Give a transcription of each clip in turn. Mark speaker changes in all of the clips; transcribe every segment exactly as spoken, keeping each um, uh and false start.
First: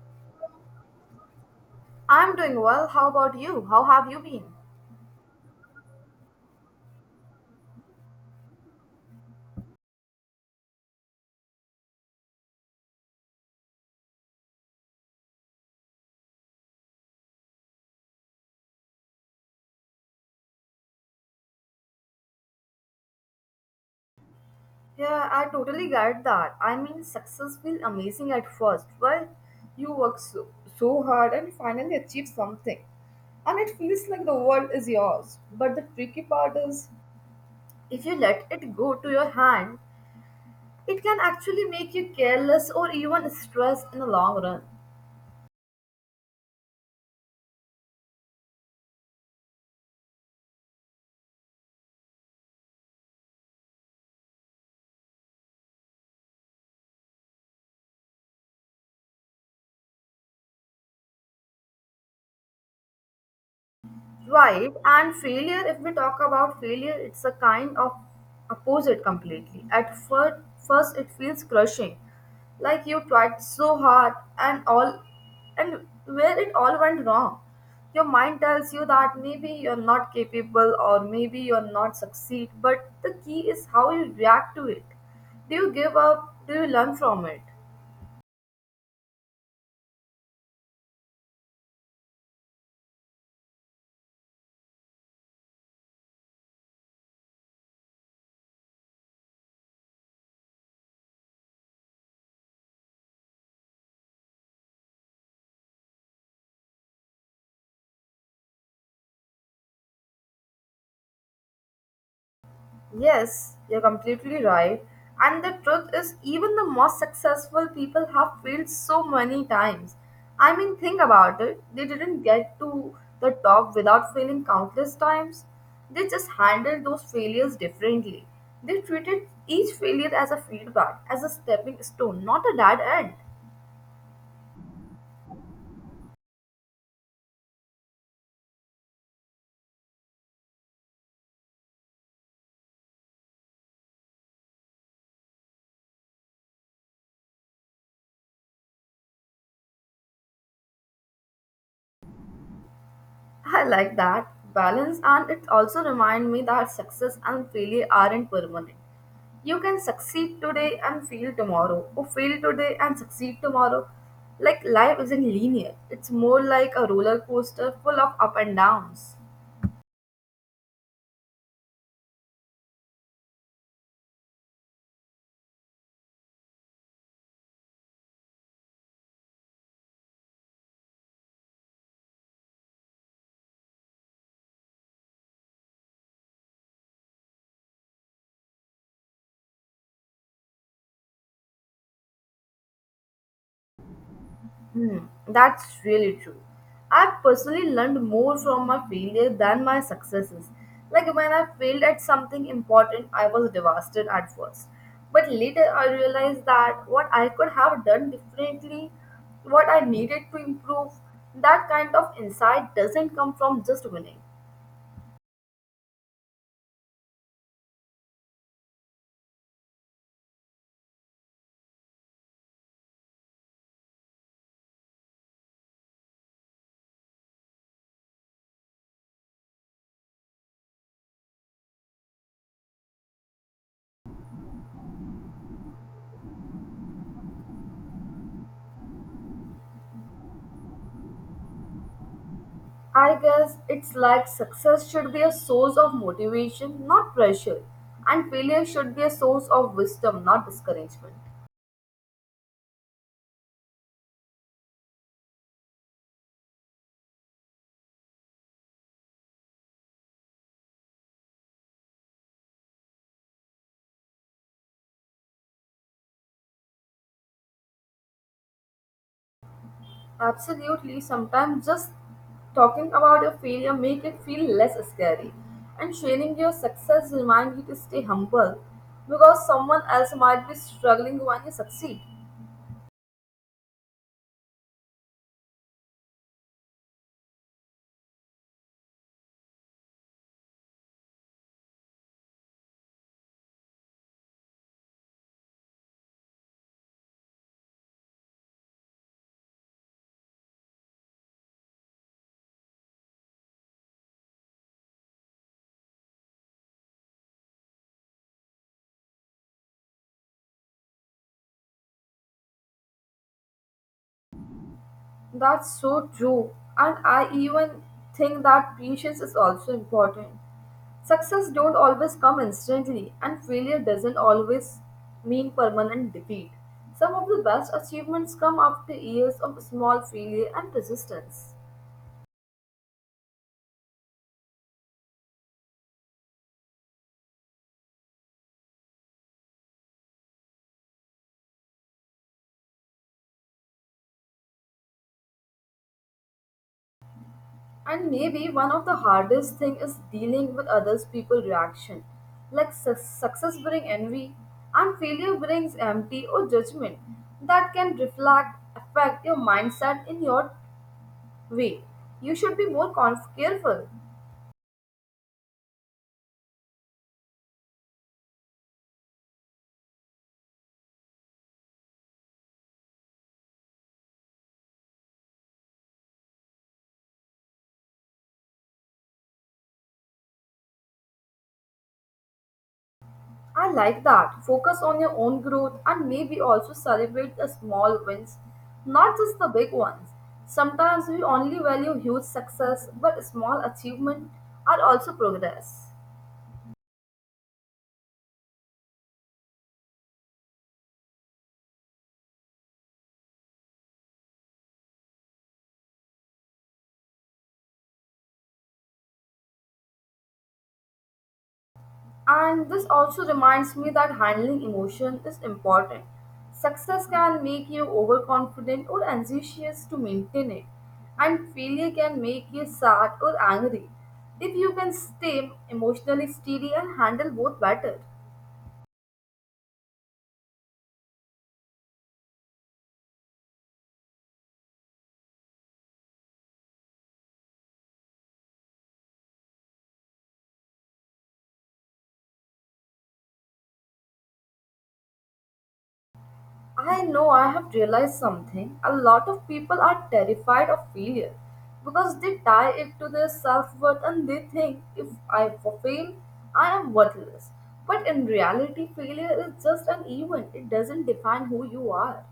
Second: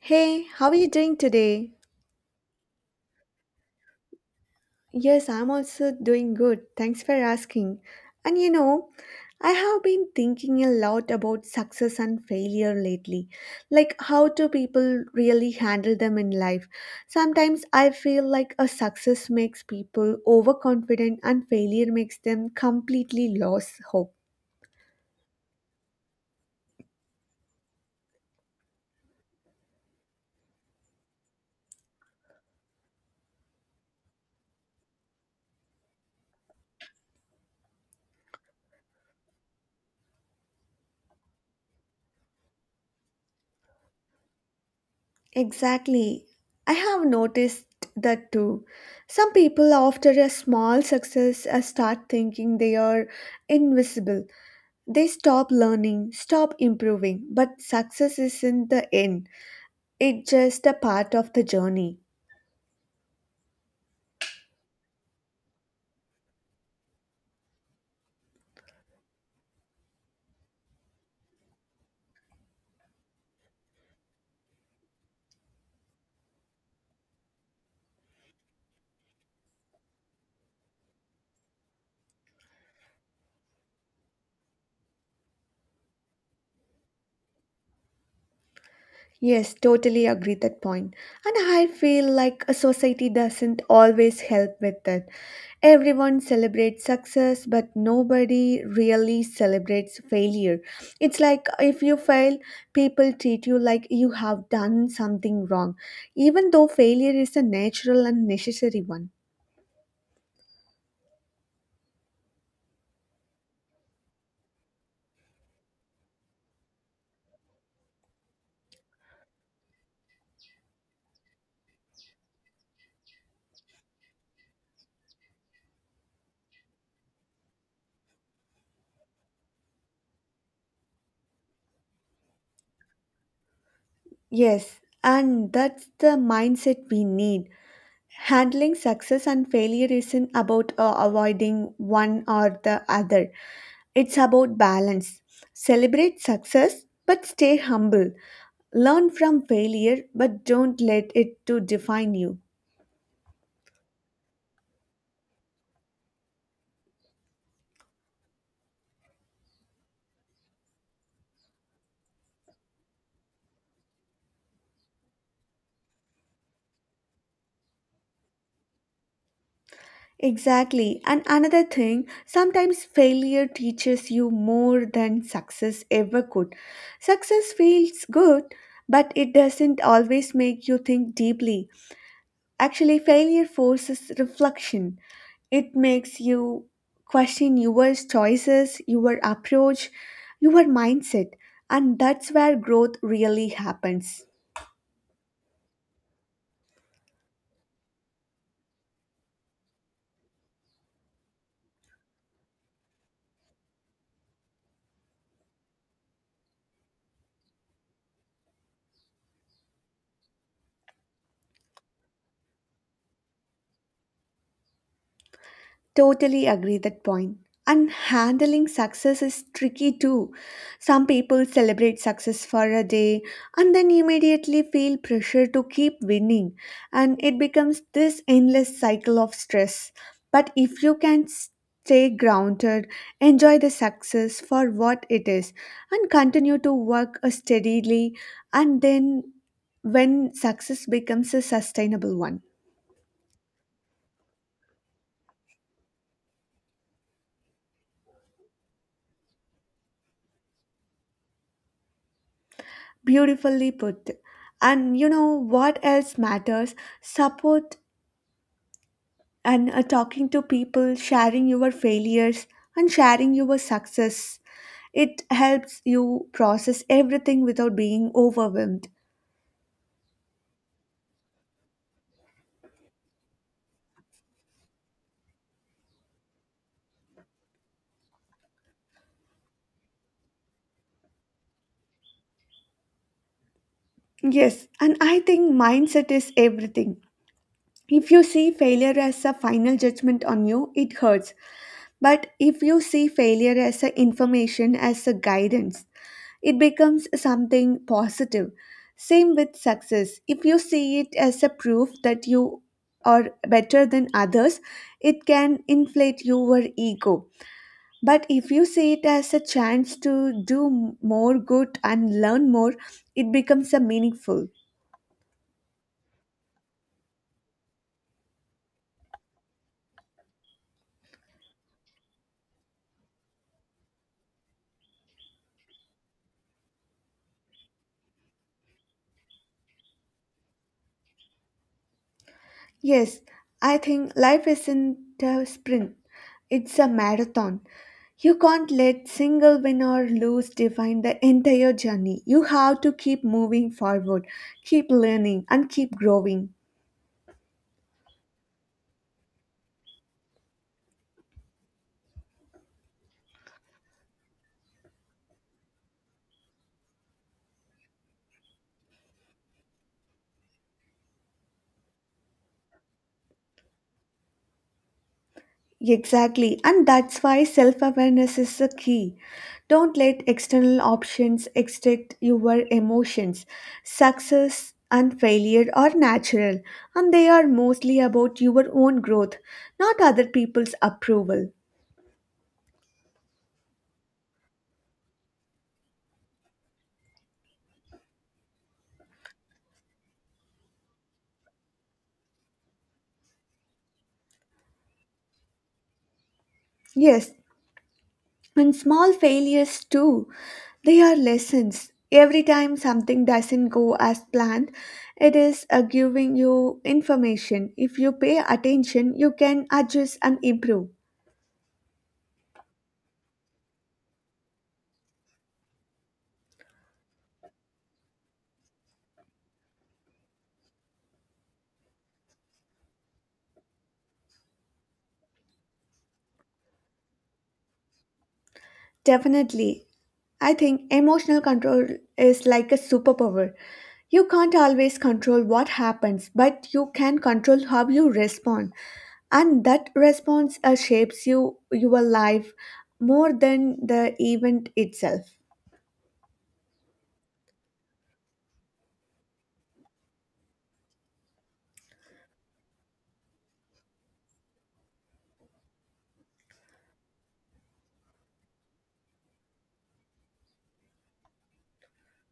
Speaker 1: Hey, how are you doing today?
Speaker 2: I'm doing well. How about you? How have you been?
Speaker 1: Yes, I'm also doing good. Thanks for asking. And you know, I have been thinking a lot about success and failure lately. Like, how do people really handle them in life? Sometimes I feel like a success makes people overconfident and failure makes them completely lose hope.
Speaker 2: Yeah, I totally get that. I mean, success feels amazing at first, right? You work so, so hard and finally achieve something, and it feels like the world is yours. But the tricky part is, if you let it go to your hand, it can actually make you careless or even stressed in the long run.
Speaker 1: Exactly. I have noticed that too. Some people, after a small success, uh, start thinking they are invisible. They stop learning, stop improving. But success isn't the end, it's just a part of the journey.
Speaker 2: Right, and failure, if we talk about failure, it's a kind of opposite completely. At first, first it feels crushing, like you tried so hard and all, and where it all went wrong. Your mind tells you that maybe you're not capable or maybe you're not succeed, but the key is how you react to it. Do you give up? Do you learn from it?
Speaker 1: Yes, totally agree that point. And I feel like a society doesn't always help with it. Everyone celebrates success, but nobody really celebrates failure. It's like if you fail, people treat you like you have done something wrong, even though failure is a natural and necessary one.
Speaker 2: Yes, you're completely right. And the truth is, even the most successful people have failed so many times. I mean, think about it. They didn't get to the top without failing countless times. They just handled those failures differently. They treated each failure as a feedback, as a stepping stone, not a dead end.
Speaker 1: Yes, and that's the mindset we need. Handling success and failure isn't about uh, avoiding one or the other. It's about balance. Celebrate success but stay humble. Learn from failure but don't let it to define you.
Speaker 2: I like that balance, and it also reminds me that success and failure aren't permanent. You can succeed today and fail tomorrow, or fail today and succeed tomorrow. Like life isn't linear, it's more like a roller coaster full of up and downs.
Speaker 1: Exactly. And another thing, sometimes failure teaches you more than success ever could. Success feels good, but it doesn't always make you think deeply. Actually, failure forces reflection. It makes you question your choices, your approach, your mindset, and that's where growth really happens.
Speaker 2: Hmm, that's really true. I've personally learned more from my failure than my successes. Like when I failed at something important, I was devastated at first. But later I realized that what I could have done differently, what I needed to improve, that kind of insight doesn't come from just winning.
Speaker 1: Totally agree that point. And handling success is tricky too. Some people celebrate success for a day and then immediately feel pressure to keep winning, and it becomes this endless cycle of stress. But if you can stay grounded, enjoy the success for what it is, and continue to work steadily, and then when success becomes a sustainable one.
Speaker 2: I guess it's like success should be a source of motivation, not pressure, and failure should be a source of wisdom, not discouragement.
Speaker 1: Beautifully put. And you know what else matters? Support and uh, talking to people, sharing your failures, and sharing your success. It helps you process everything without being overwhelmed.
Speaker 2: Absolutely. Sometimes just talking about your failure make it feel less scary. And sharing your success remind you to stay humble because someone else might be struggling when you succeed.
Speaker 1: Yes, and I think mindset is everything. If you see failure as a final judgment on you, it hurts. But if you see failure as a information, as a guidance, it becomes something positive. Same with success. If you see it as a proof that you are better than others, it can inflate your ego. But if you see it as a chance to do more good and learn more, it becomes a meaningful.
Speaker 2: That's so true. And I even think that patience is also important. Success don't always come instantly and failure doesn't always mean permanent defeat. Some of the best achievements come after years of small failure and persistence.
Speaker 1: Yes, I think life isn't a sprint, it's a marathon. You can't let single win or lose define the entire journey. You have to keep moving forward, keep learning, and keep growing.
Speaker 2: And maybe one of the hardest thing is dealing with others people reaction. Like su- success brings envy and failure brings empty or judgment that can reflect affect your mindset in your way. You should be more conf- careful.
Speaker 1: Exactly, and that's why self awareness is the key. Don't let external options extract your emotions. Success and failure are natural, and they are mostly about your own growth, not other people's approval.
Speaker 2: I like that. Focus on your own growth and maybe also celebrate the small wins, not just the big ones. Sometimes we only value huge success, but small achievements are also progress.
Speaker 1: Yes, and small failures too. They are lessons. Every time something doesn't go as planned, it is uh, giving you information. If you pay attention, you can adjust and improve.
Speaker 2: And this also reminds me that handling emotion is important. Success can make you overconfident or anxious to maintain it, and failure can make you sad or angry. If you can stay emotionally steady and handle both better.
Speaker 1: Definitely. I think emotional control is like a superpower. You can't always control what happens, but you can control how you respond. And that response uh, shapes you, your life more than the event itself.
Speaker 2: I know I have realized something. A lot of people are terrified of failure because they tie it to their self worth and they think if I fail, I am worthless. But in reality, failure is just an event, it doesn't define who you are.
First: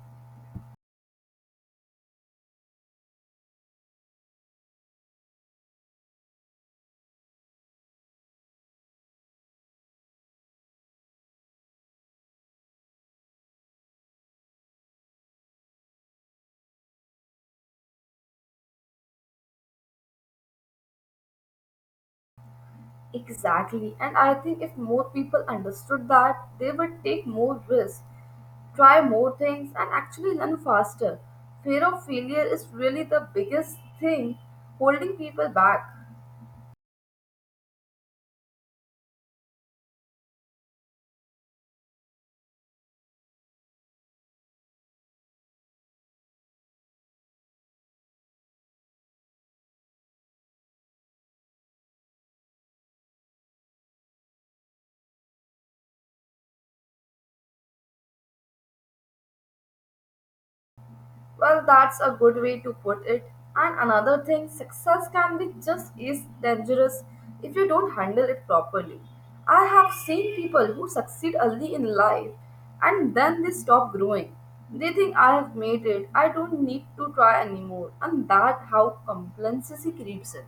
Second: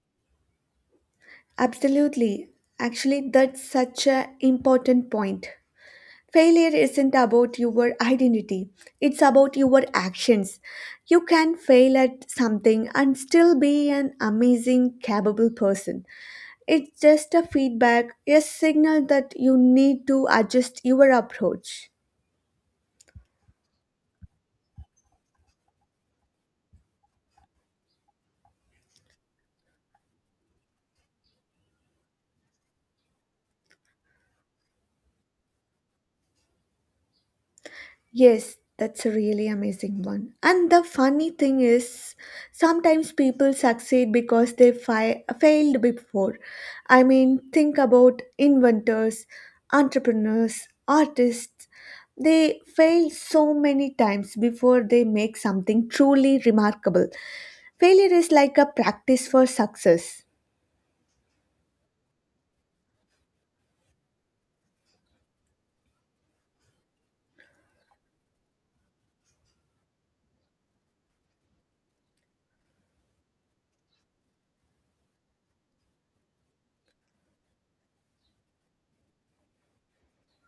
Speaker 1: Absolutely. Actually, that's such an important point. Failure isn't about your identity, it's about your actions. You can fail at something and still be an amazing, capable person. It's just a feedback, a signal that you need to adjust your approach.
Speaker 2: Exactly, and I think if more people understood that, they would take more risks, try more things, and actually learn faster. Fear of failure is really the biggest thing holding people back.
Speaker 1: Yes, that's a really amazing one. And the funny thing is, sometimes people succeed because they fi- failed before. I mean, think about inventors, entrepreneurs, artists. They fail so many times before they make something truly remarkable. Failure is like a practice for success.
Speaker 2: Well, that's a good way to put it. And another thing, success can be just as dangerous if you don't handle it properly. I have seen people who succeed early in life and then they stop growing. They think I have made it, I don't need to try anymore, and that how complacency creeps in.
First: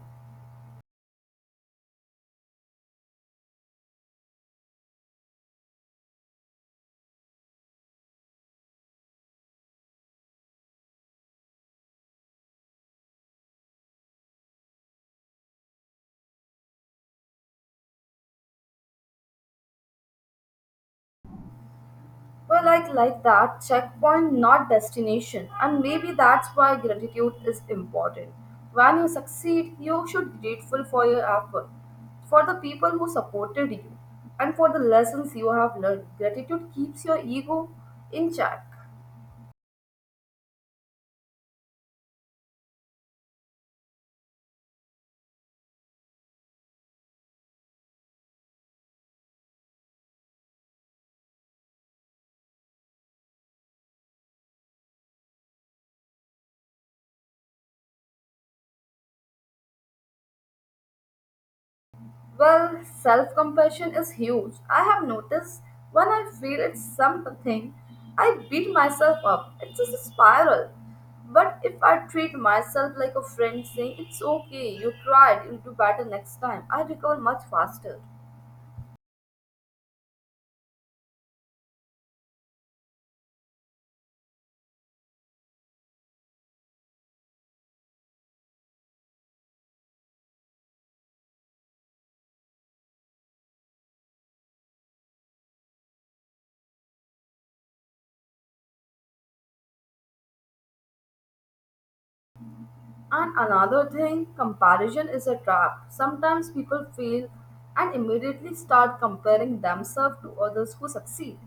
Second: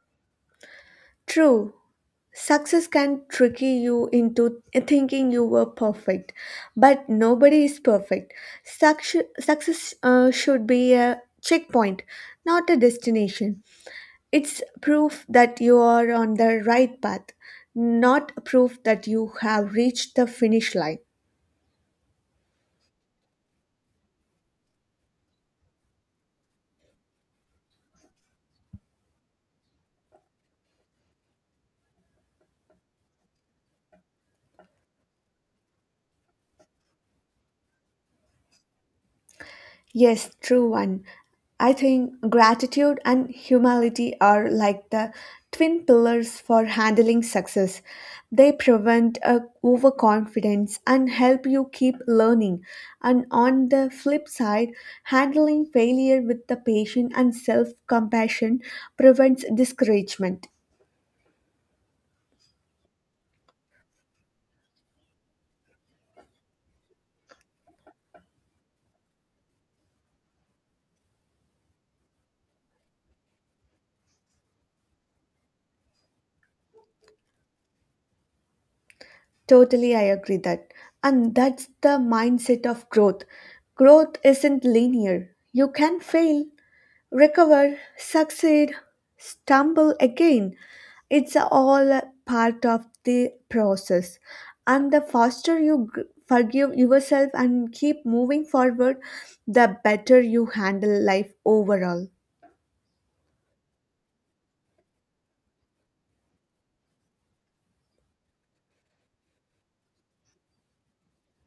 Speaker 1: True. Success can trick you into thinking you were perfect, but nobody is perfect. Success, success uh, should be a checkpoint, not a destination. It's proof that you are on the right path, not proof that you have reached the finish line.
Speaker 2: Well, like like that checkpoint, not destination. And maybe that's why gratitude is important. When you succeed, you should be grateful for your effort, for the people who supported you, and for the lessons you have learned. Gratitude keeps your ego in check.
Speaker 1: Yes, true one. I think gratitude and humility are like the twin pillars for handling success. They prevent uh, overconfidence and help you keep learning. And on the flip side, handling failure with the patience and self compassion prevents discouragement.
Speaker 2: Well, self compassion is huge. I have noticed when I feel it's something, I beat myself up. It's just a spiral. But if I treat myself like a friend saying, It's okay, you tried, you'll do better next time, I recover much faster.
Speaker 1: Totally, I agree that. And that's the mindset of growth. Growth isn't linear. You can fail, recover, succeed, stumble again. It's all a part of the process. And the faster you g- forgive yourself and keep moving forward, the better you handle life overall.
Speaker 2: And another thing, comparison is a trap. Sometimes people fail and immediately start comparing themselves to others who succeed.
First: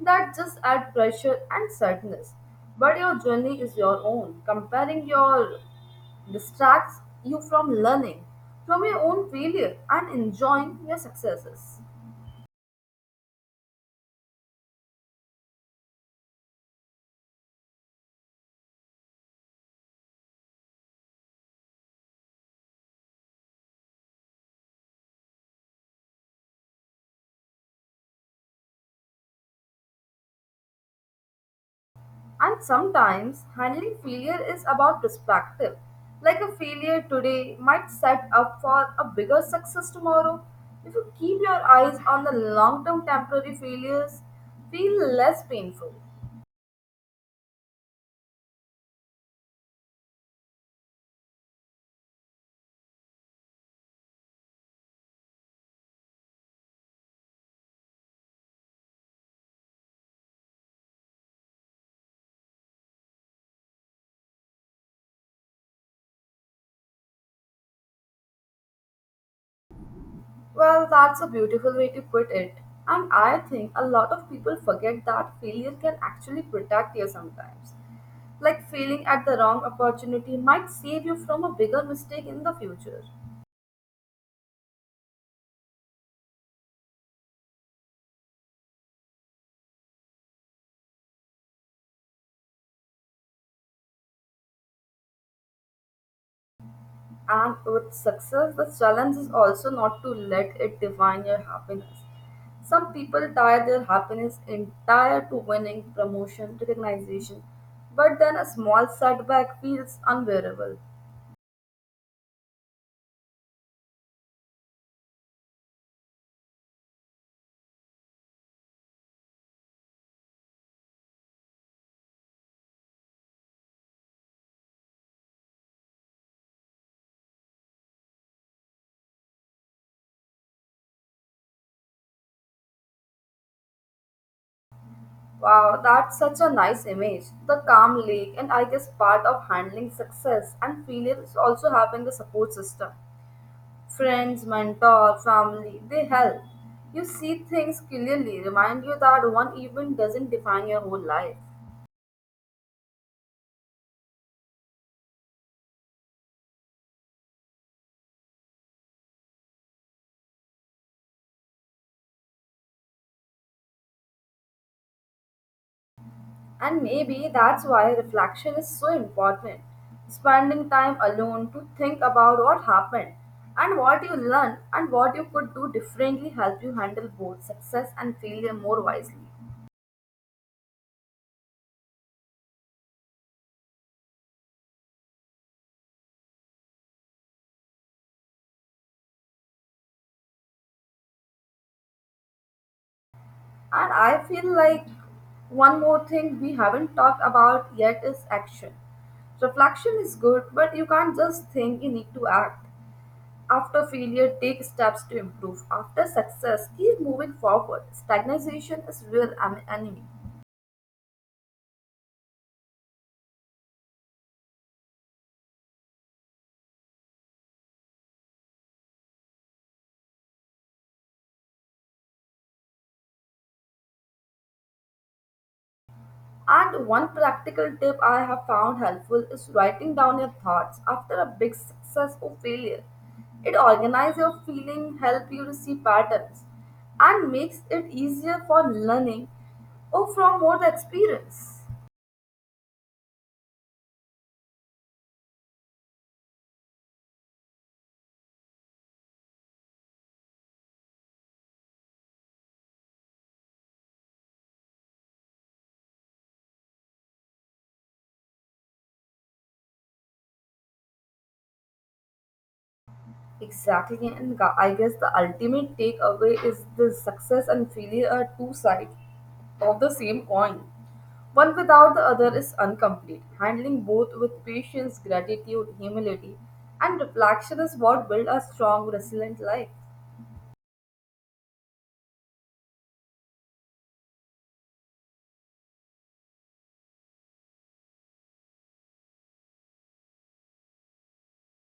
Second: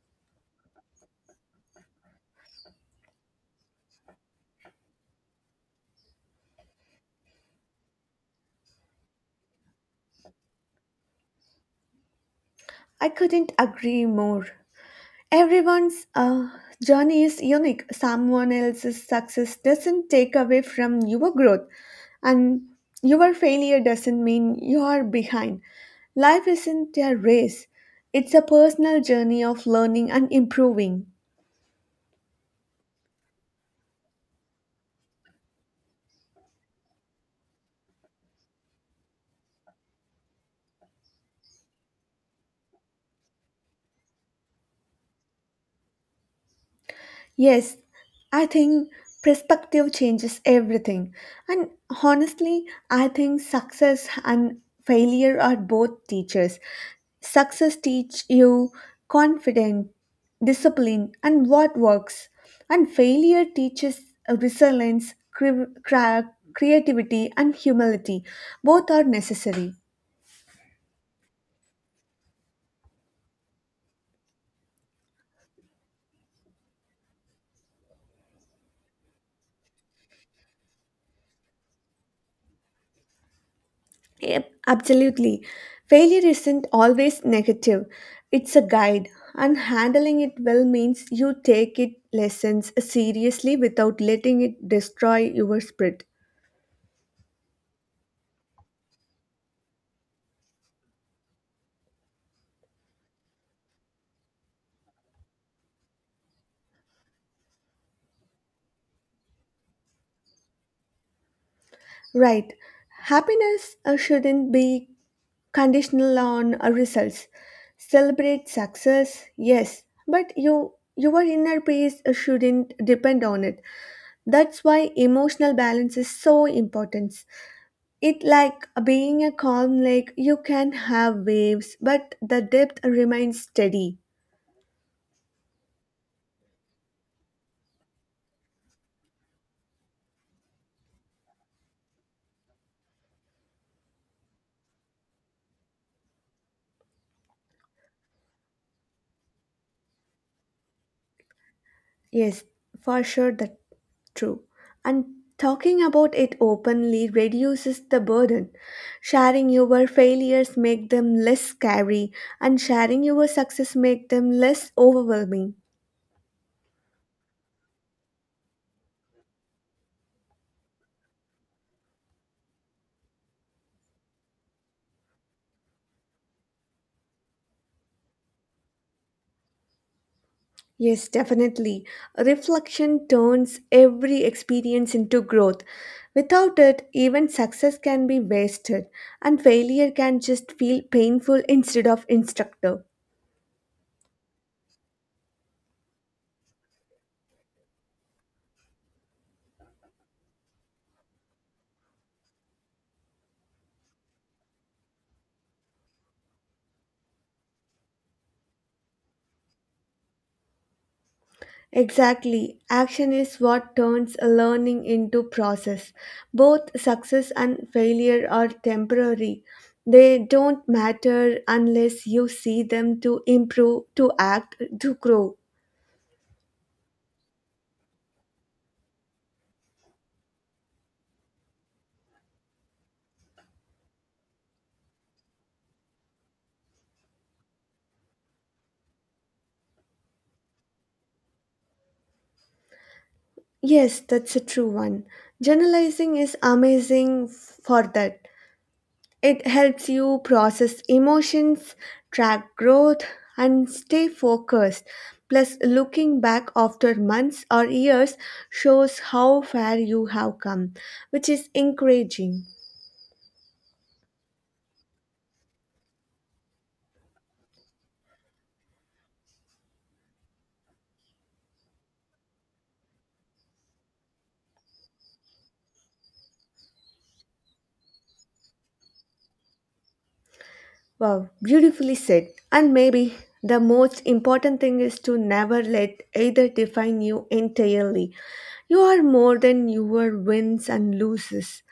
Speaker 2: That just adds pressure and sadness. But your journey is your own. Comparing your distracts you from learning, from your own failure, and enjoying your successes.
Speaker 1: I couldn't agree more. Everyone's uh, journey is unique. Someone else's success doesn't take away from your growth, and your failure doesn't mean you are behind. Life isn't a race, it's a personal journey of learning and improving.
Speaker 2: And sometimes handling failure is about perspective. Like a failure today might set up for a bigger success tomorrow. If you keep your eyes on the long term temporary failures, feel less painful.
Speaker 1: Yes, I think perspective changes everything. And honestly, I think success and failure are both teachers. Success teach you confidence, discipline, and what works. And failure teaches resilience, cre- cra- creativity, and humility. Both are necessary.
Speaker 2: Well, that's a beautiful way to put it. And I think a lot of people forget that failure can actually protect you sometimes. Like failing at the wrong opportunity might save you from a bigger mistake in the future.
Speaker 1: Yep, absolutely. Failure isn't always negative. It's a guide, and handling it well means you take it lessons seriously without letting it destroy your spirit.
Speaker 2: And with success, the challenge is also not to let it define your happiness. Some people tie their happiness entire to winning, promotion, recognition, but then a small setback feels unbearable.
Speaker 1: Right. Happiness uh, shouldn't be conditional on uh, results. Celebrate success, yes, but you your inner peace uh, shouldn't depend on it. That's why emotional balance is so important. It like being a calm lake, you can have waves, but the depth remains steady.
Speaker 2: Wow, that's such a nice image. The calm lake, and I guess part of handling success and failure is also having a support system. Friends, mentor, family, they help. You see things clearly, remind you that one event doesn't define your whole life.
Speaker 1: Yes, for sure that true. And talking about it openly reduces the burden. Sharing your failures make them less scary and sharing your success make them less overwhelming.
Speaker 2: And maybe that's why reflection is so important. Spending time alone to think about what happened and what you learned and what you could do differently help you handle both success and failure more wisely.
Speaker 1: Yes, definitely. Reflection turns every experience into growth. Without it, even success can be wasted, and failure can just feel painful instead of instructive.
Speaker 2: And I feel like one more thing we haven't talked about yet is action. Reflection is good, but you can't just think, you need to act. After failure, take steps to improve. After success, keep moving forward. Stagnation is real en- enemy.
Speaker 1: Exactly. Action is what turns a learning into process. Both success and failure are temporary. They don't matter unless you see them to improve, to act, to grow.
Speaker 2: And one practical tip I have found helpful is writing down your thoughts after a big success or failure. It organizes your feeling, help you to see patterns, and makes it easier for learning or from more the experience.
Speaker 1: Yes, that's a true one. Journalizing is amazing f- for that. It helps you process emotions, track growth, and stay focused. Plus, looking back after months or years shows how far you have come, which is encouraging.
Speaker 2: Exactly, and gu- I guess the ultimate takeaway is the success and failure are two sides of the same coin. One without the other is incomplete. Handling both with patience, gratitude, humility, and reflection is what build a strong, resilient life.
Speaker 1: Wow, beautifully said. And maybe the most important thing is to never let either define you entirely. You are more than your wins and losses.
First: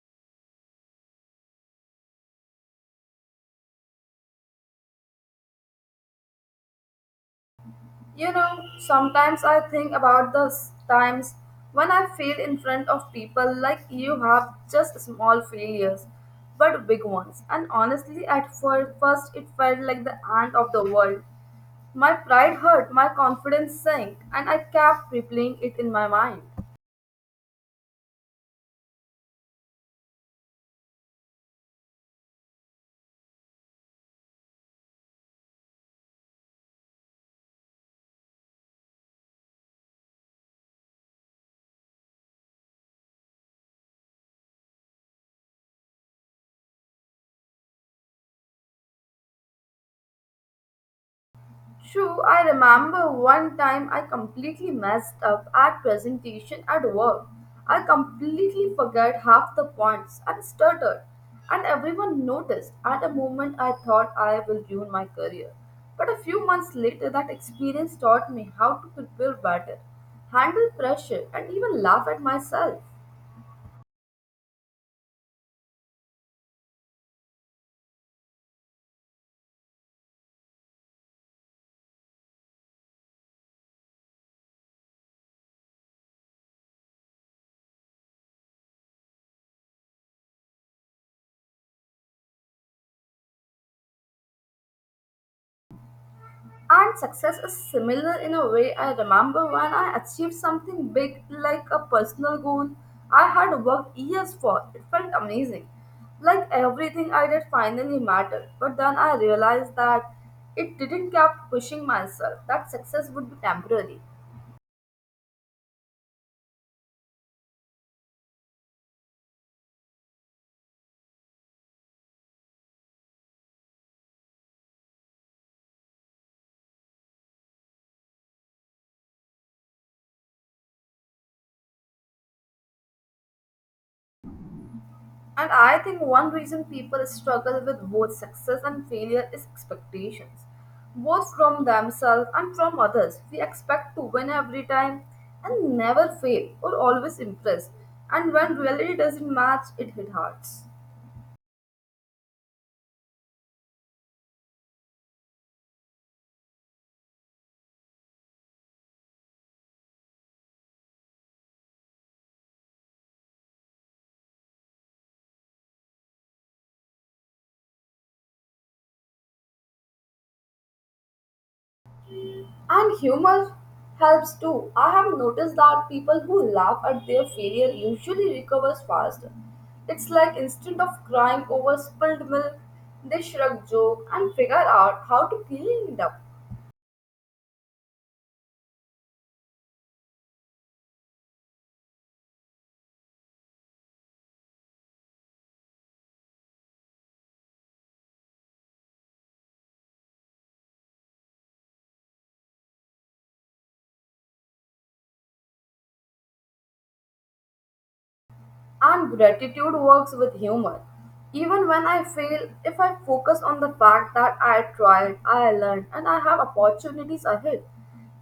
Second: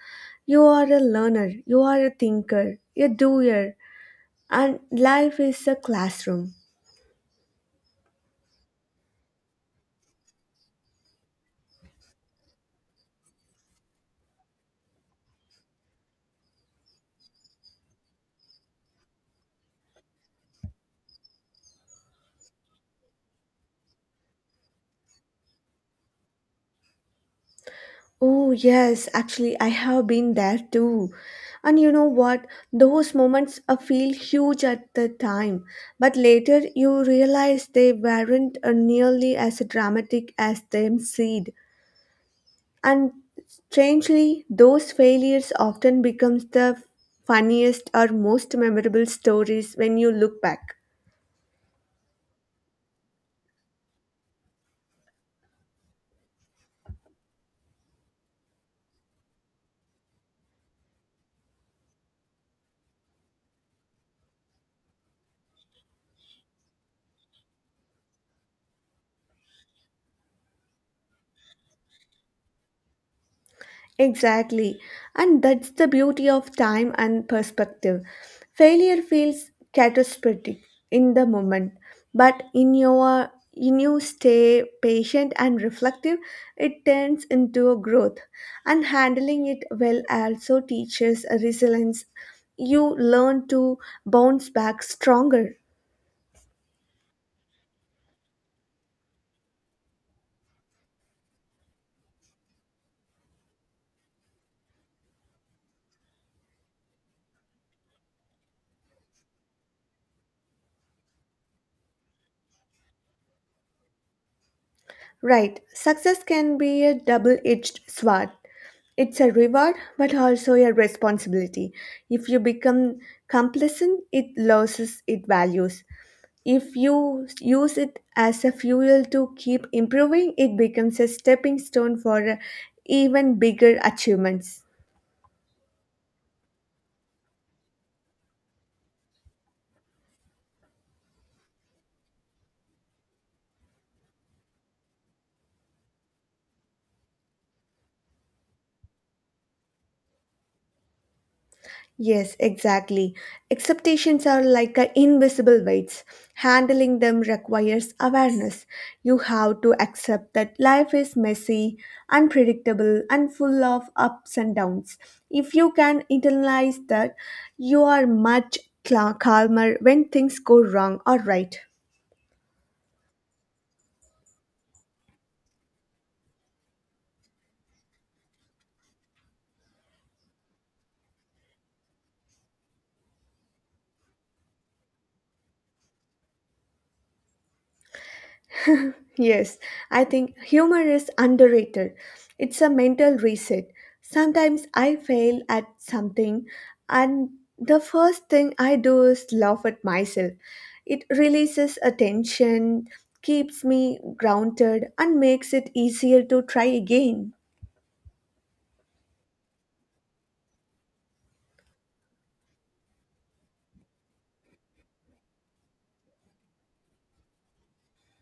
Speaker 1: You are a learner, you are a thinker, a doer, and life is a classroom.
Speaker 2: You know, sometimes I think about the s- times when I fail in front of people like you have just small failures, but big ones. And honestly, at fir- first, it felt like the end of the world. My pride hurt, my confidence sank, and I kept replaying it in my mind.
Speaker 1: Oh, yes, actually, I have been there too. And you know what? Those moments uh, feel huge at the time, but later you realize they weren't uh, nearly as dramatic as them seemed. And strangely, those failures often becomes the funniest or most memorable stories when you look back.
Speaker 2: True, I remember one time I completely messed up at presentation at work. I completely forgot half the points and stuttered, and everyone noticed. At a moment, I thought I will ruin my career. But a few months later, that experience taught me how to prepare better, handle pressure, and even laugh at myself.
Speaker 1: Exactly. And that's the beauty of time and perspective. Failure feels catastrophic in the moment, but in your in you stay patient and reflective, it turns into a growth. And handling it well also teaches resilience. You learn to bounce back stronger.
Speaker 2: And success is similar in a way. I remember when I achieved something big, like a personal goal I had worked years for. It felt amazing. Like everything I did finally mattered. But then I realized that it didn't kept pushing myself, that success would be temporary.
Speaker 1: Right, success can be a double edged sword. It's a reward, but also a responsibility. If you become complacent, it loses its values. If you use it as a fuel to keep improving, it becomes a stepping stone for uh, even bigger achievements.
Speaker 2: And I think one reason people struggle with both success and failure is expectations, both from themselves and from others. We expect to win every time and never fail or always impress. And when reality doesn't match, it hit hearts.
Speaker 1: Yes, exactly. Expectations are like a invisible weights. Handling them requires awareness. You have to accept that life is messy, unpredictable, and full of ups and downs. If you can internalize that, you are much cla- calmer when things go wrong or right.
Speaker 2: And humor helps too. I have noticed that people who laugh at their failure usually recovers faster. It's like instead of crying over spilled milk, they shrug, joke, and figure out how to clean it up.
Speaker 1: Yes, I think humor is underrated. It's a mental reset. Sometimes I fail at something, and the first thing I do is laugh at myself. It releases attention, keeps me grounded, and makes it easier to try again.
Speaker 2: And gratitude works with humor. Even when I fail, if I focus on the fact that I tried, I learned, and I have opportunities ahead,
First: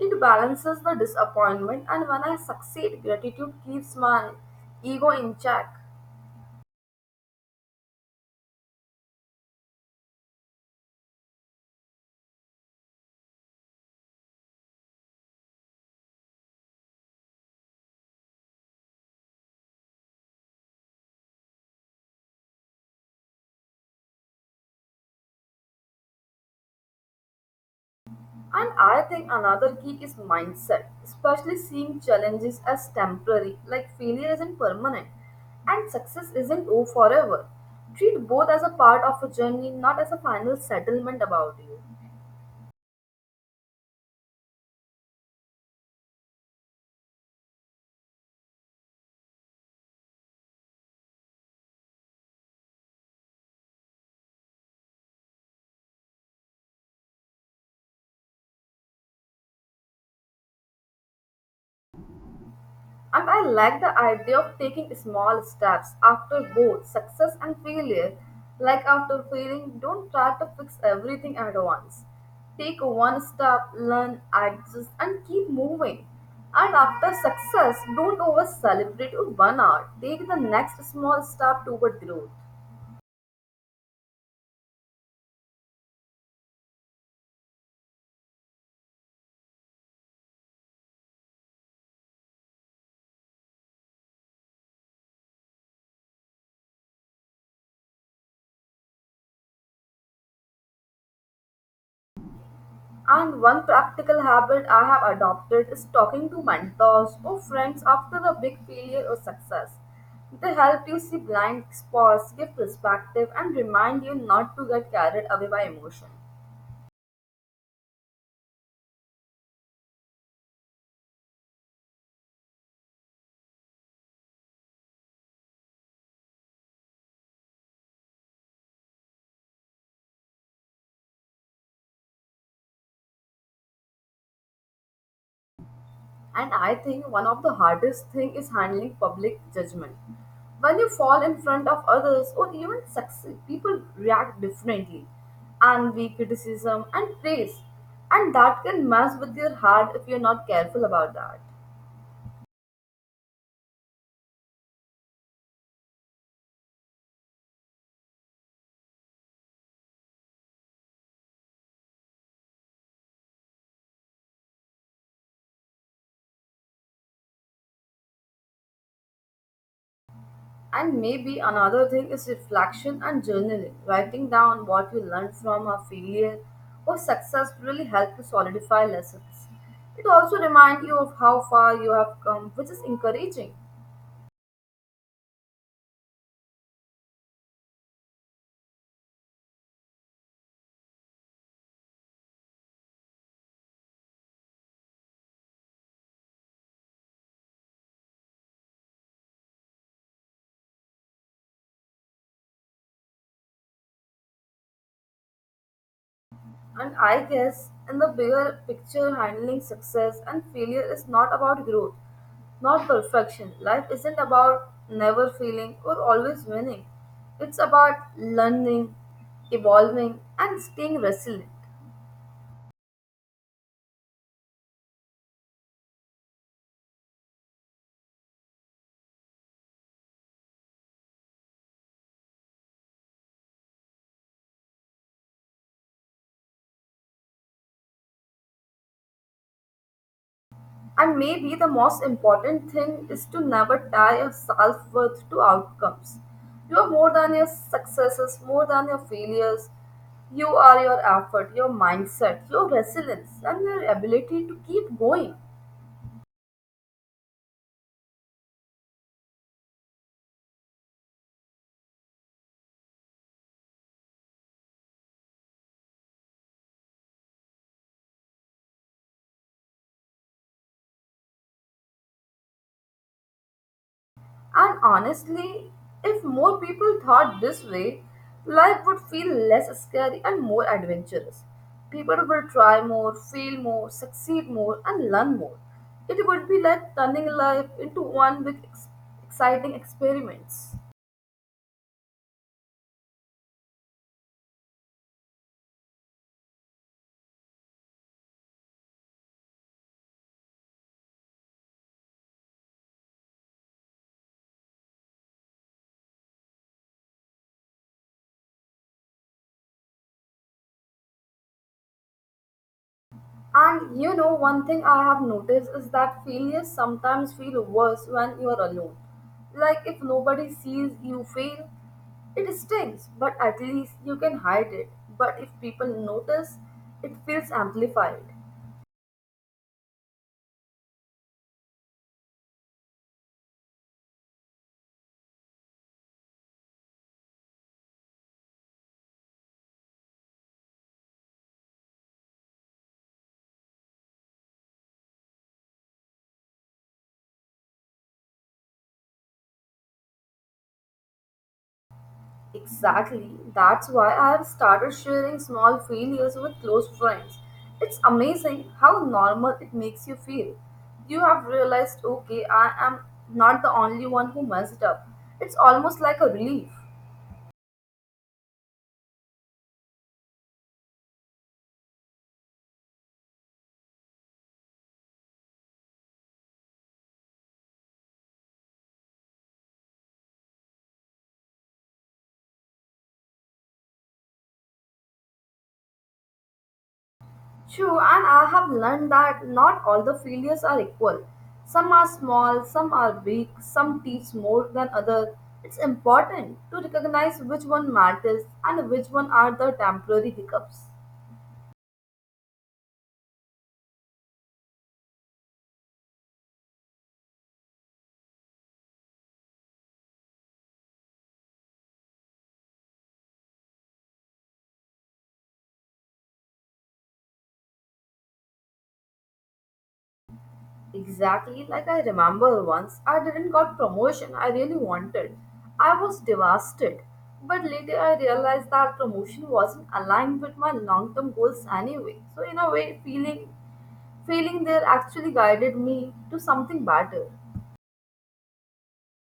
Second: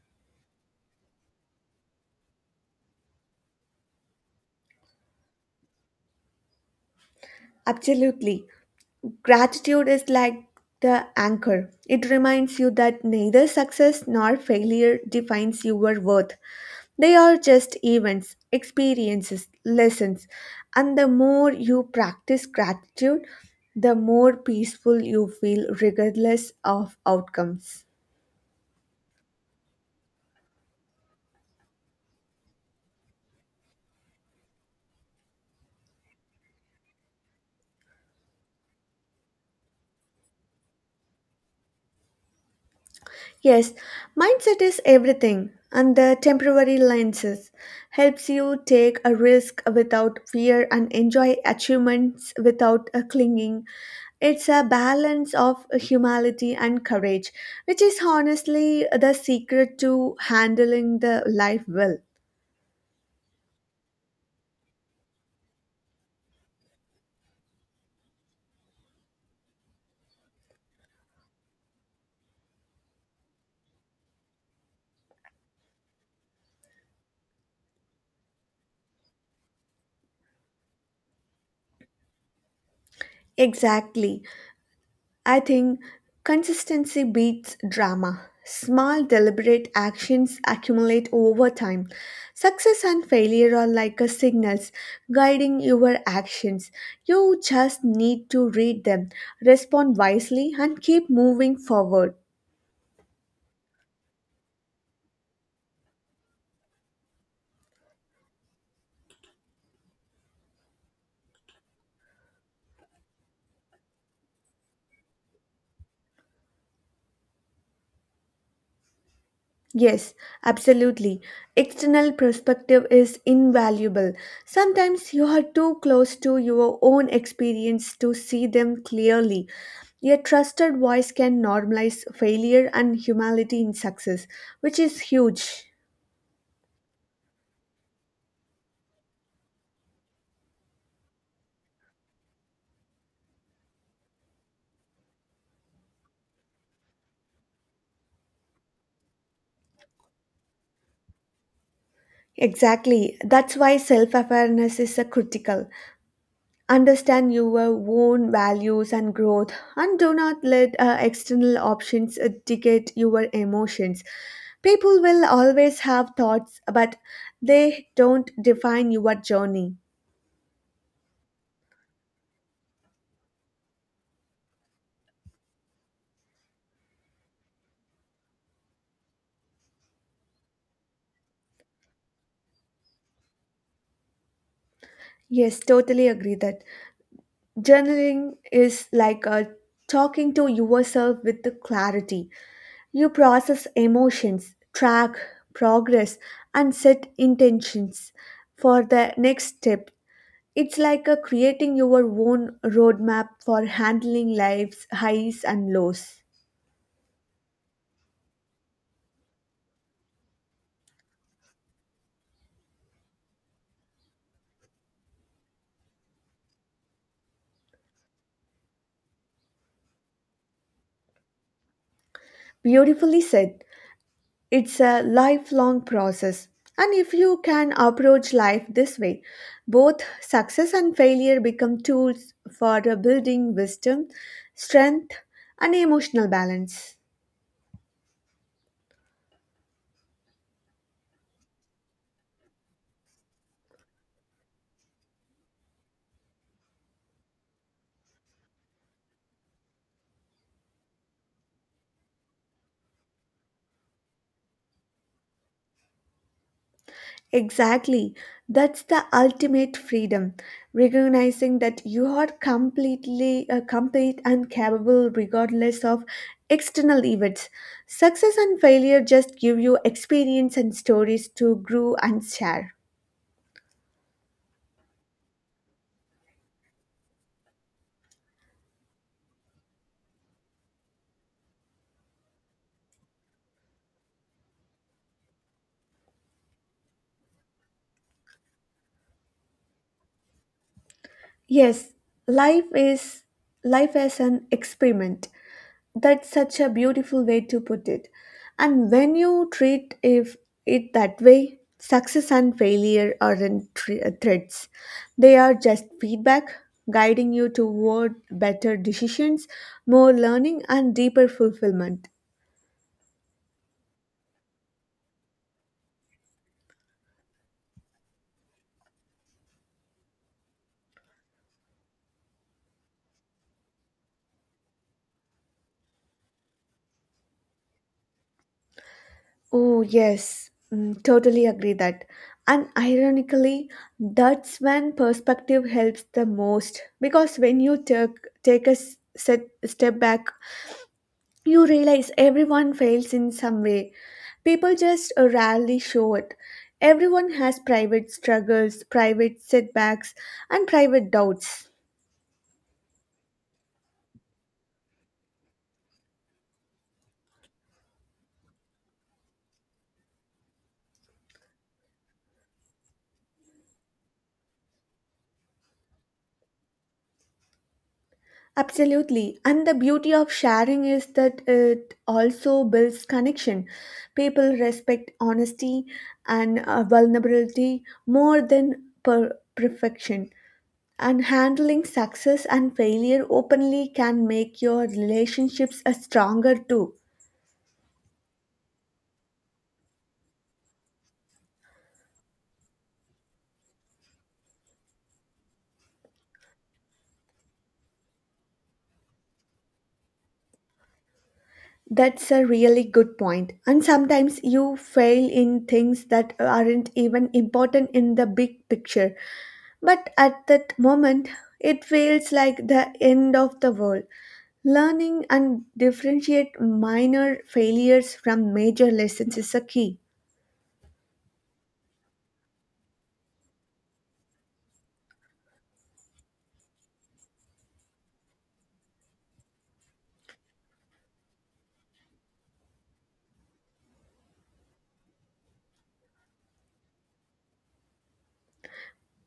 Speaker 2: it balances the disappointment. And when I succeed, gratitude keeps my ego in check.
Speaker 1: Absolutely. Gratitude is like the anchor. It reminds you that neither success nor failure defines your worth. They are just events, experiences, lessons. And the more you practice gratitude, the more peaceful you feel regardless of outcomes.
Speaker 2: And I think another key is mindset, especially seeing challenges as temporary, like failure isn't permanent and success isn't oh, forever. Treat both as a part of a journey, not as a final settlement about you.
Speaker 1: Yes, mindset is everything, and the temporary lenses helps you take a risk without fear and enjoy achievements without a clinging. It's a balance of humility and courage, which is honestly the secret to handling the life well.
Speaker 2: And I like the idea of taking small steps after both success and failure. Like after failing, don't try to fix everything at once. Take one step, learn, adjust, and keep moving. And after success, don't over celebrate or burn out. Take the next small step toward growth.
Speaker 1: Exactly. I think consistency beats drama. Small, deliberate actions accumulate over time. Success and failure are like a signals guiding your actions. You just need to read them, respond wisely, and keep moving forward.
Speaker 2: And one practical habit I have adopted is talking to mentors or friends after a big failure or success. They help you see blind spots, give perspective, and remind you not to get carried away by emotion.
Speaker 1: Yes, absolutely. External perspective is invaluable. Sometimes you are too close to your own experience to see them clearly. A trusted voice can normalize failure and humility in success, which is huge.
Speaker 2: And I think one of the hardest thing is handling public judgment. When you fall in front of others or even succeed, people react differently. Envy, criticism, and praise. And that can mess with your heart if you're not careful about that.
Speaker 1: Exactly. That's why self awareness is a critical. Understand your own values and growth, and do not let uh, external options uh, dictate your emotions. People will always have thoughts, but they don't define your journey.
Speaker 2: And maybe another thing is reflection and journaling. Writing down what you learned from a failure or success really help you solidify lessons. It also reminds you of how far you have come, which is encouraging.
Speaker 1: Yes, totally agree that journaling is like uh, talking to yourself with the clarity. You process emotions, track progress, and set intentions for the next step. It's like a creating your own roadmap for handling life's highs and lows.
Speaker 2: And I guess in the bigger picture, handling success and failure is not about growth, not perfection. Life isn't about never failing or always winning. It's about learning, evolving, and staying resilient.
Speaker 1: Beautifully said. It's a lifelong process. And if you can approach life this way, both success and failure become tools for building wisdom, strength, and emotional balance.
Speaker 2: And maybe the most important thing is to never tie your self worth to outcomes. You are more than your successes, more than your failures. You are your effort, your mindset, your resilience, and your ability to keep going.
Speaker 1: Exactly. That's the ultimate freedom, recognizing that you are completely uh, complete and capable regardless of external events. Success and failure just give you experience and stories to grow and share.
Speaker 2: And honestly, if more people thought this way, life would feel less scary and more adventurous. People would try more, fail more, succeed more, and learn more. It would be like turning life into one big ex- exciting experiments.
Speaker 1: Yes, life is life as an experiment. That's such a beautiful way to put it. And when you treat if it that way, success and failure aren't thr- uh, threats. They are just feedback, guiding you toward better decisions, more learning, and deeper fulfillment.
Speaker 2: And you know, one thing I have noticed is that failures sometimes feel worse when you are alone. Like if nobody sees you fail, it stings, but at least you can hide it. But if people notice, it feels amplified.
Speaker 1: Oh, yes, Mm, totally agree that. And ironically, that's when perspective helps the most because when you take, take a s- set, step back, you realize everyone fails in some way. People just uh, rarely show it. Everyone has private struggles, private setbacks, and private doubts.
Speaker 2: Exactly. That's why I have started sharing small failures with close friends. It's amazing how normal it makes you feel. You have realized, okay, I am not the only one who messed up. It's almost like a relief.
Speaker 1: Absolutely. And the beauty of sharing is that it also builds connection. People respect honesty and uh, vulnerability more than per- perfection. And handling success and failure openly can make your relationships uh, stronger too.
Speaker 2: True, and I have learned that not all the failures are equal. Some are small, some are big, some teach more than others. It's important to recognize which one matters and which one are the temporary hiccups.
Speaker 1: That's a really good point. And sometimes you fail in things that aren't even important in the big picture. But at that moment, it feels like the end of the world. Learning and differentiate minor failures from major lessons is a key.
Speaker 2: Exactly, like I remember once, I didn't got promotion I really wanted. I was devastated. But later I realized that promotion wasn't aligned with my long-term goals anyway. So in a way, feeling feeling there actually guided me to something better.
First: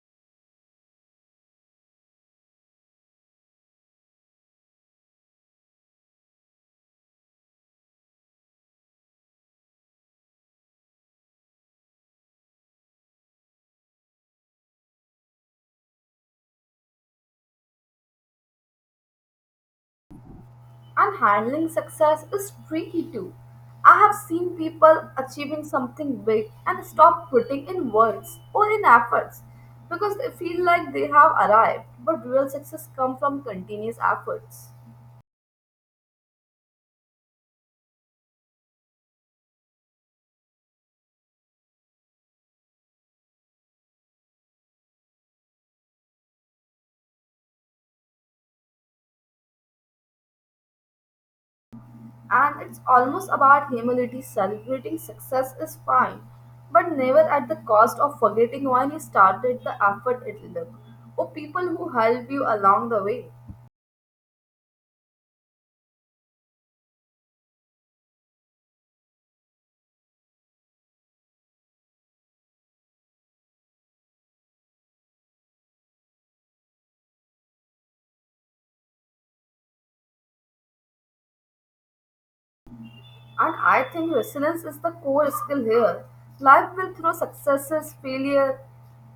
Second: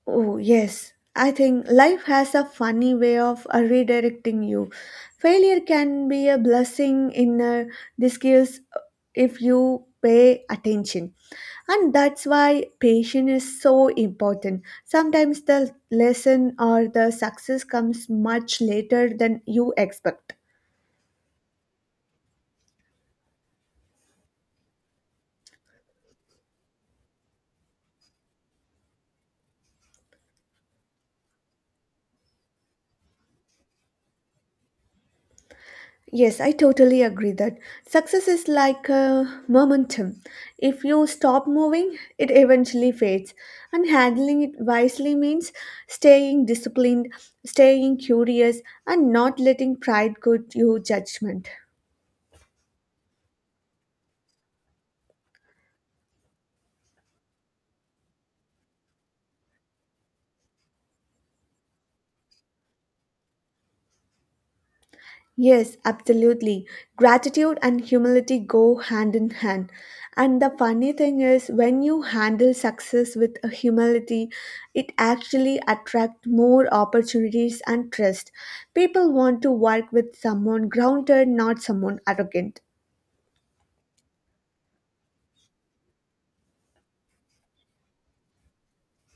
Speaker 1: Oh, yes. I think life has a funny way of uh, redirecting you. Failure can be a blessing in uh, disguise uh, if you pay attention. And that's why patience is so important. Sometimes the lesson or the success comes much later than you expect.
Speaker 2: And handling success is tricky too. I have seen people achieving something big and stop putting in words or in efforts because they feel like they have arrived. But real success comes from continuous efforts.
Speaker 1: Yes, I totally agree that success is like a momentum. If you stop moving, it eventually fades. And handling it wisely means staying disciplined, staying curious, and not letting pride go to judgment.
Speaker 2: And it's almost about humility. Celebrating success is fine, but never at the cost of forgetting why you started the effort it took or people who help you along the way.
Speaker 1: Yes, absolutely. Gratitude and humility go hand in hand. And the funny thing is, when you handle success with a humility, it actually attracts more opportunities and trust. People want to work with someone grounded, not someone arrogant.
Speaker 2: And I think resilience is the core skill here. Life will throw successes, failure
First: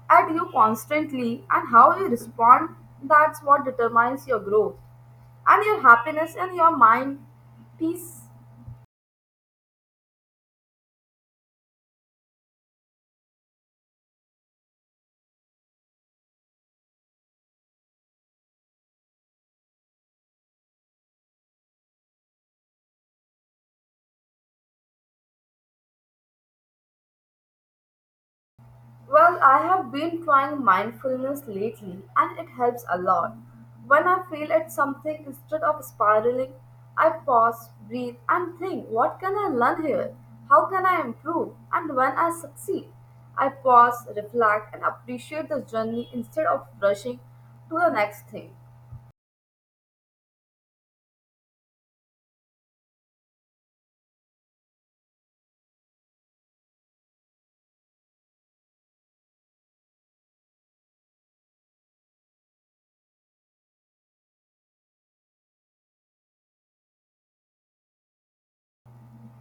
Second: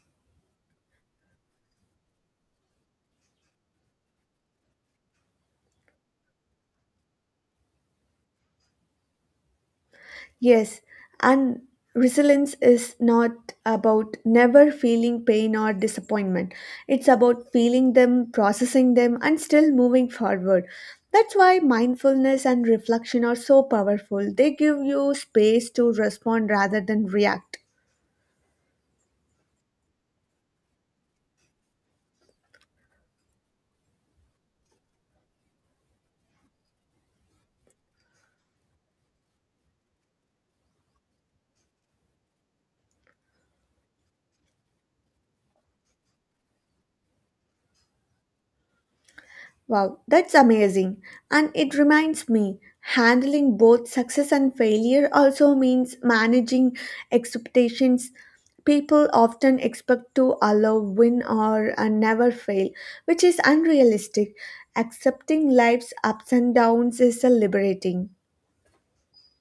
Speaker 2: at you constantly, and how you respond, that's what determines your growth and your happiness and your mind peace.
Speaker 1: Yes, and resilience is not about never feeling pain or disappointment. It's about feeling them, processing them, and still moving forward. That's why mindfulness and reflection are so powerful. They give you space to respond rather than react.
Speaker 2: Well, I have been trying mindfulness lately and it helps a lot. When I feel at something, instead of spiraling, I pause, breathe, and think, what can I learn here? How can I improve? And when I succeed, I pause, reflect, and appreciate the journey instead of rushing to the next thing.
Speaker 1: Wow, that's amazing. And it reminds me, handling both success and failure also means managing expectations. People often expect to allow win or uh, never fail, which is unrealistic. Accepting life's ups and downs is uh, liberating.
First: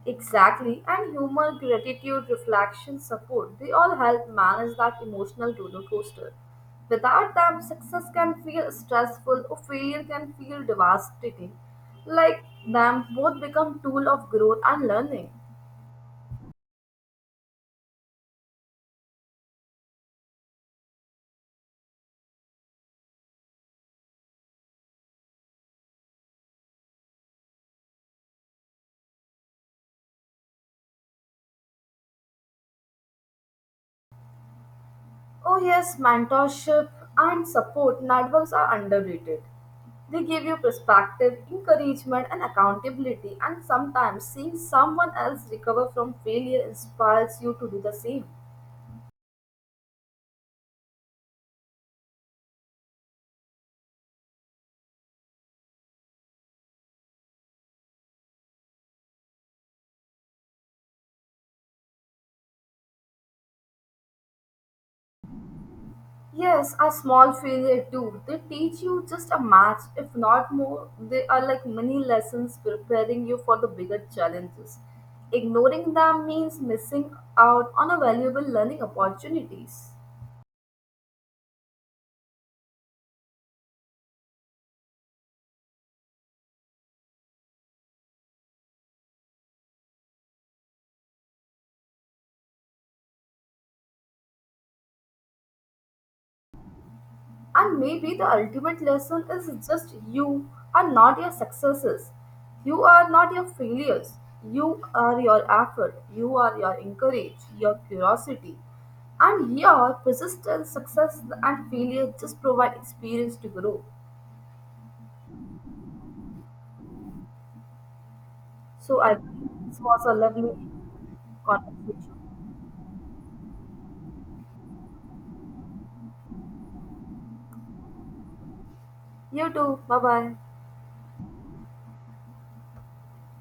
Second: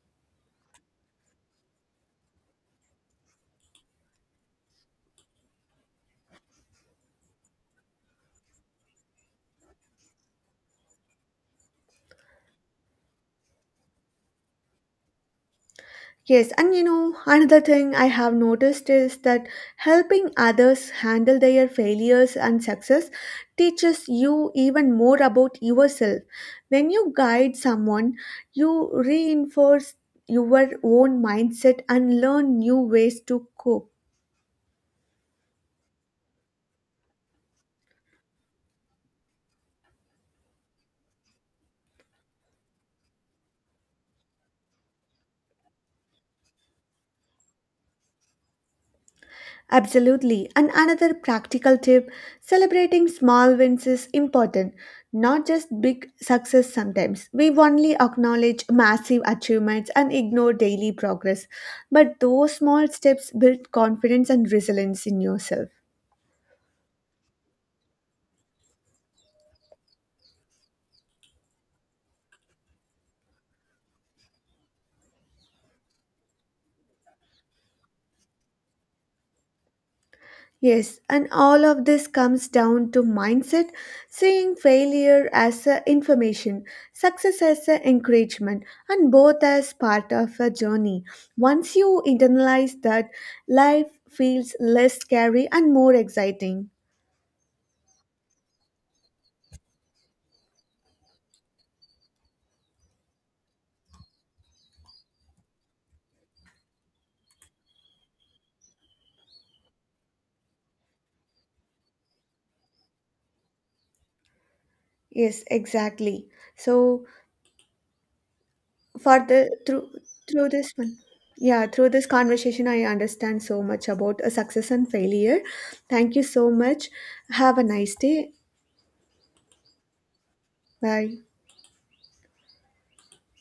Speaker 2: Exactly, and humor, gratitude, reflection, support, they all help manage that emotional roller coaster. Without them, success can feel stressful or failure can feel devastating. Like them, both become tool of growth and learning.
Speaker 1: Yes, and you know, another thing I have noticed is that helping others handle their failures and success teaches you even more about yourself. When you guide someone, you reinforce your own mindset and learn new ways to cope.
Speaker 2: Oh yes, mentorship and support networks are underrated. They give you perspective, encouragement, and accountability, and sometimes seeing someone else recover from failure inspires you to do the same.
Speaker 1: Absolutely. And another practical tip, celebrating small wins is important, not just big success. Sometimes we only acknowledge massive achievements and ignore daily progress, but those small steps build confidence and resilience in yourself.
Speaker 2: Yes, a small failure too. They teach you just a match, if not more. They are like mini lessons preparing you for the bigger challenges. Ignoring them means missing out on a valuable learning opportunities.
Speaker 1: Yes, and all of this comes down to mindset, seeing failure as a information, success as a encouragement, and both as part of a journey. Once you internalize that, life feels less scary and more exciting.
Speaker 2: And maybe the ultimate lesson is just you are not your successes. You are not your failures. You are your effort. You are your encourage, your curiosity. And your persistent success and failure just provide experience to grow.
Speaker 1: Yes, exactly. So
Speaker 2: So I
Speaker 1: for the
Speaker 2: this
Speaker 1: through
Speaker 2: was a
Speaker 1: through
Speaker 2: lovely
Speaker 1: this one. Yeah, through this
Speaker 2: conversation.
Speaker 1: conversation, I understand so much about a success and failure. Thank you so much. Have a nice day.
Speaker 2: You too. Bye bye.
Speaker 1: Bye.